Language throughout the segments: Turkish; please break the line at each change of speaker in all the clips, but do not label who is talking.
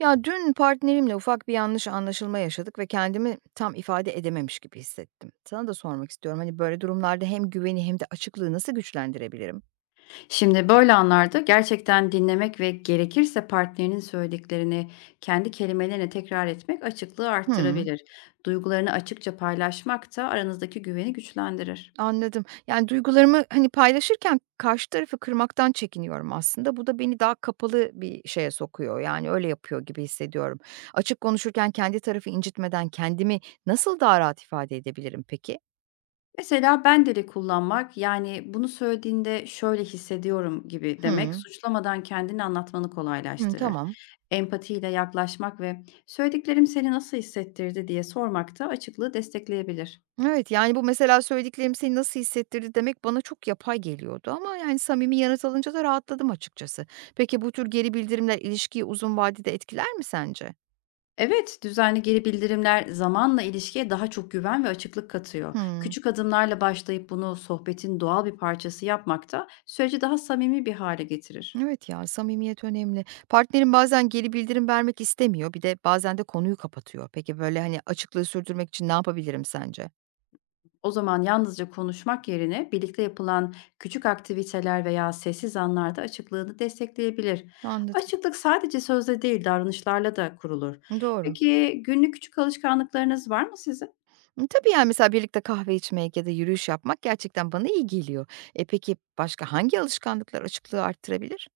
Ya dün partnerimle ufak bir yanlış anlaşılma yaşadık ve kendimi tam ifade edememiş gibi hissettim. Sana da sormak istiyorum. Hani böyle durumlarda hem güveni hem de açıklığı nasıl güçlendirebilirim?
Şimdi böyle anlarda gerçekten dinlemek ve gerekirse partnerinin söylediklerini kendi kelimelerine tekrar etmek açıklığı
Hı,
arttırabilir. Duygularını açıkça paylaşmak da aranızdaki güveni güçlendirir.
anladım. Yani duygularımı hani paylaşırken karşı tarafı kırmaktan çekiniyorum aslında. Bu da beni daha kapalı bir şeye sokuyor. Yani öyle yapıyor gibi hissediyorum. Açık konuşurken kendi tarafı incitmeden kendimi nasıl daha rahat ifade edebilirim peki?
Mesela ben dili kullanmak yani bunu söylediğinde şöyle hissediyorum gibi demek
Hı,
suçlamadan kendini anlatmanı
hı,
kolaylaştırır.
tamam.
Empatiyle yaklaşmak ve söylediklerim seni nasıl hissettirdi diye sormak da açıklığı destekleyebilir.
Evet, yani, bu mesela "Söylediklerim seni nasıl hissettirdi?" demek bana çok yapay geliyordu ama, yani, samimi yanıt alınca da rahatladım açıkçası. Peki bu tür geri bildirimler ilişkiyi uzun vadede etkiler mi sence?
Evet, düzenli geri bildirimler zamanla ilişkiye daha çok güven ve açıklık katıyor.
Hımm.
Küçük adımlarla başlayıp bunu sohbetin doğal bir parçası yapmak da süreci daha samimi bir hale getirir.
Evet ya, samimiyet önemli. Partnerim bazen geri bildirim vermek istemiyor, bir de bazen de konuyu kapatıyor. Peki, böyle, hani, açıklığı sürdürmek için ne yapabilirim sence?
O zaman yalnızca konuşmak yerine birlikte yapılan küçük aktiviteler veya sessiz anlarda açıklığını destekleyebilir.
Anladım.
Açıklık sadece sözde değil, davranışlarla da kurulur.
Doğru.
Peki günlük küçük alışkanlıklarınız var mı sizin?
Imm, tabii, yani, mesela birlikte kahve içmek ya da yürüyüş yapmak gerçekten bana iyi geliyor. E, peki başka hangi alışkanlıklar açıklığı arttırabilir?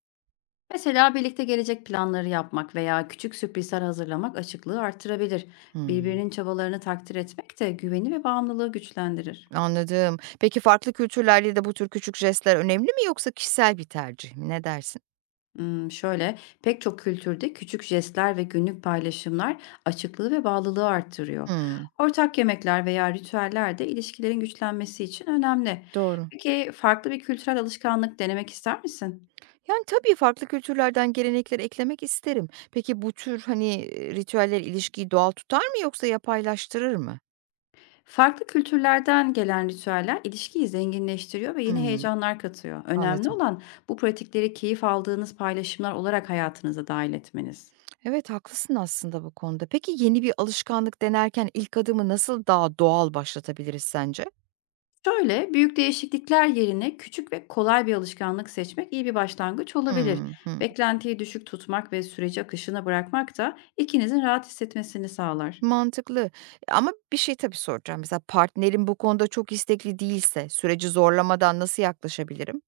Mesela birlikte gelecek planları yapmak veya küçük sürprizler hazırlamak açıklığı artırabilir.
Hımm.
Birbirinin çabalarını takdir etmek de güveni ve bağımlılığı güçlendirir.
Anladım. Peki farklı kültürlerde de bu tür küçük jestler önemli mi yoksa kişisel bir tercih mi? Ne dersin?
Pek çok kültürde küçük jestler ve günlük paylaşımlar açıklığı ve bağlılığı arttırıyor.
Hımm,
Ortak yemekler veya ritüeller de ilişkilerin güçlenmesi için önemli.
doğru.
Peki farklı bir kültürel alışkanlık denemek ister misin?
Yani, tabii farklı kültürlerden gelenekleri eklemek isterim. Peki bu tür, hani, ritüeller ilişkiyi doğal tutar mı yoksa yapaylaştırır mı?
Farklı kültürlerden gelen ritüeller ilişkiyi zenginleştiriyor ve yeni
Hımm,
heyecanlar katıyor. Önemli
anladım.
olan bu pratikleri keyif aldığınız paylaşımlar olarak hayatınıza dahil etmeniz.
Evet, haklısın aslında bu konuda. Peki yeni bir alışkanlık denerken ilk adımı nasıl daha doğal başlatabiliriz sence?
Şöyle büyük değişiklikler yerine küçük ve kolay bir alışkanlık seçmek iyi bir başlangıç olabilir.
Hımm, hı.
Beklentiyi düşük tutmak ve süreci akışına bırakmak da ikinizin rahat hissetmesini sağlar.
Mantıklı. Ama bir şey tabii soracağım. Mesela partnerim bu konuda çok istekli değilse süreci zorlamadan nasıl yaklaşabilirim?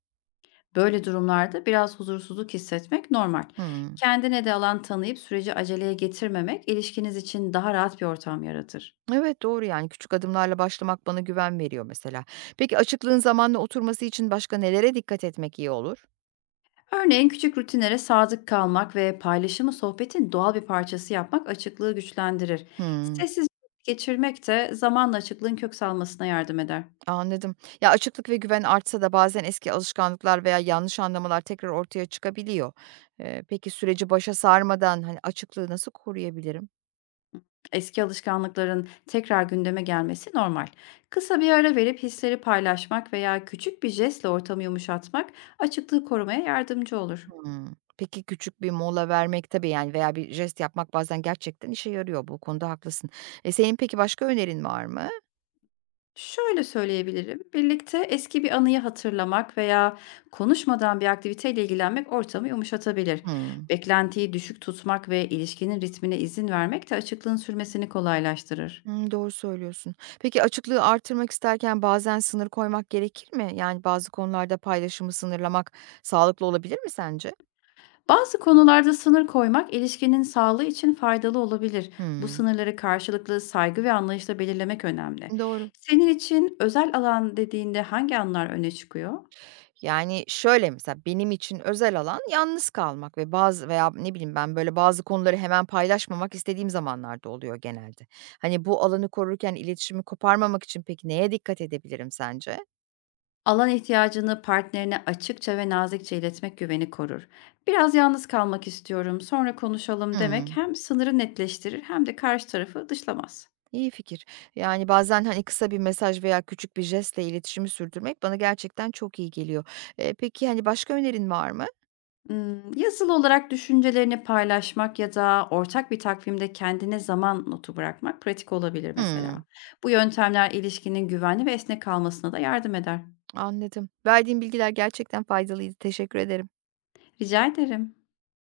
Böyle durumlarda biraz huzursuzluk hissetmek normal.
Hımm.
Kendine de alan tanıyıp süreci aceleye getirmemek ilişkiniz için daha rahat bir ortam yaratır.
Evet, doğru yani küçük adımlarla başlamak bana güven veriyor mesela. Peki açıklığın zamanla oturması için başka nelere dikkat etmek iyi olur?
Örneğin küçük rutinlere sadık kalmak ve paylaşımı sohbetin doğal bir parçası yapmak açıklığı güçlendirir.
Hımm,
Sessiz vakit geçirmek de zamanla açıklığın kök salmasına yardım eder.
anladım. Ya, açıklık ve güven artsa da bazen eski alışkanlıklar veya yanlış anlamalar tekrar ortaya çıkabiliyor. Peki süreci başa sarmadan, hani, açıklığı nasıl koruyabilirim?
Eski alışkanlıkların tekrar gündeme gelmesi normal. Kısa bir ara verip hisleri paylaşmak veya küçük bir jestle ortamı yumuşatmak açıklığı korumaya yardımcı olur.
Hımm. Peki, küçük bir mola vermek tabii, yani, veya bir jest yapmak bazen gerçekten işe yarıyor. Bu konuda haklısın. E, senin peki başka önerin var mı?
Şöyle söyleyebilirim, birlikte eski bir anıyı hatırlamak veya konuşmadan bir aktiviteyle ilgilenmek ortamı yumuşatabilir.
Hımm.
Beklentiyi düşük tutmak ve ilişkinin ritmine izin vermek de açıklığın sürmesini kolaylaştırır.
Hımm, doğru söylüyorsun. Peki, açıklığı artırmak isterken bazen sınır koymak gerekir mi? Yani, bazı konularda paylaşımı sınırlamak sağlıklı olabilir mi sence?
Bazı konularda sınır koymak ilişkinin sağlığı için faydalı olabilir. Bu
Hımm.
sınırları karşılıklı saygı ve anlayışla belirlemek önemli.
Doğru.
Senin için özel alan dediğinde hangi anlar öne çıkıyor?
Yani, şöyle mesela benim için özel alan yalnız kalmak ve bazı veya ne bileyim ben, böyle, bazı konuları hemen paylaşmamak istediğim zamanlarda oluyor genelde. Hani, bu alanı korurken iletişimi koparmamak için peki neye dikkat edebilirim sence?
Alan ihtiyacını partnerine açıkça ve nazikçe iletmek güveni korur. Biraz yalnız kalmak istiyorum, sonra konuşalım demek
Hımm,
hem sınırı netleştirir hem de karşı tarafı dışlamaz.
iyi fikir. Yani, bazen, hani, kısa bir mesaj veya küçük bir jestle iletişimi sürdürmek bana gerçekten çok iyi geliyor. Peki, hani, başka önerin var mı?
Yazılı olarak düşüncelerini paylaşmak ya da ortak bir takvimde kendine zaman notu bırakmak pratik olabilir
Hımm,
mesela. Bu yöntemler ilişkinin güvenli ve esnek kalmasına da yardım eder.
anladım. Verdiğin bilgiler gerçekten faydalıydı. Teşekkür ederim.
Rica ederim.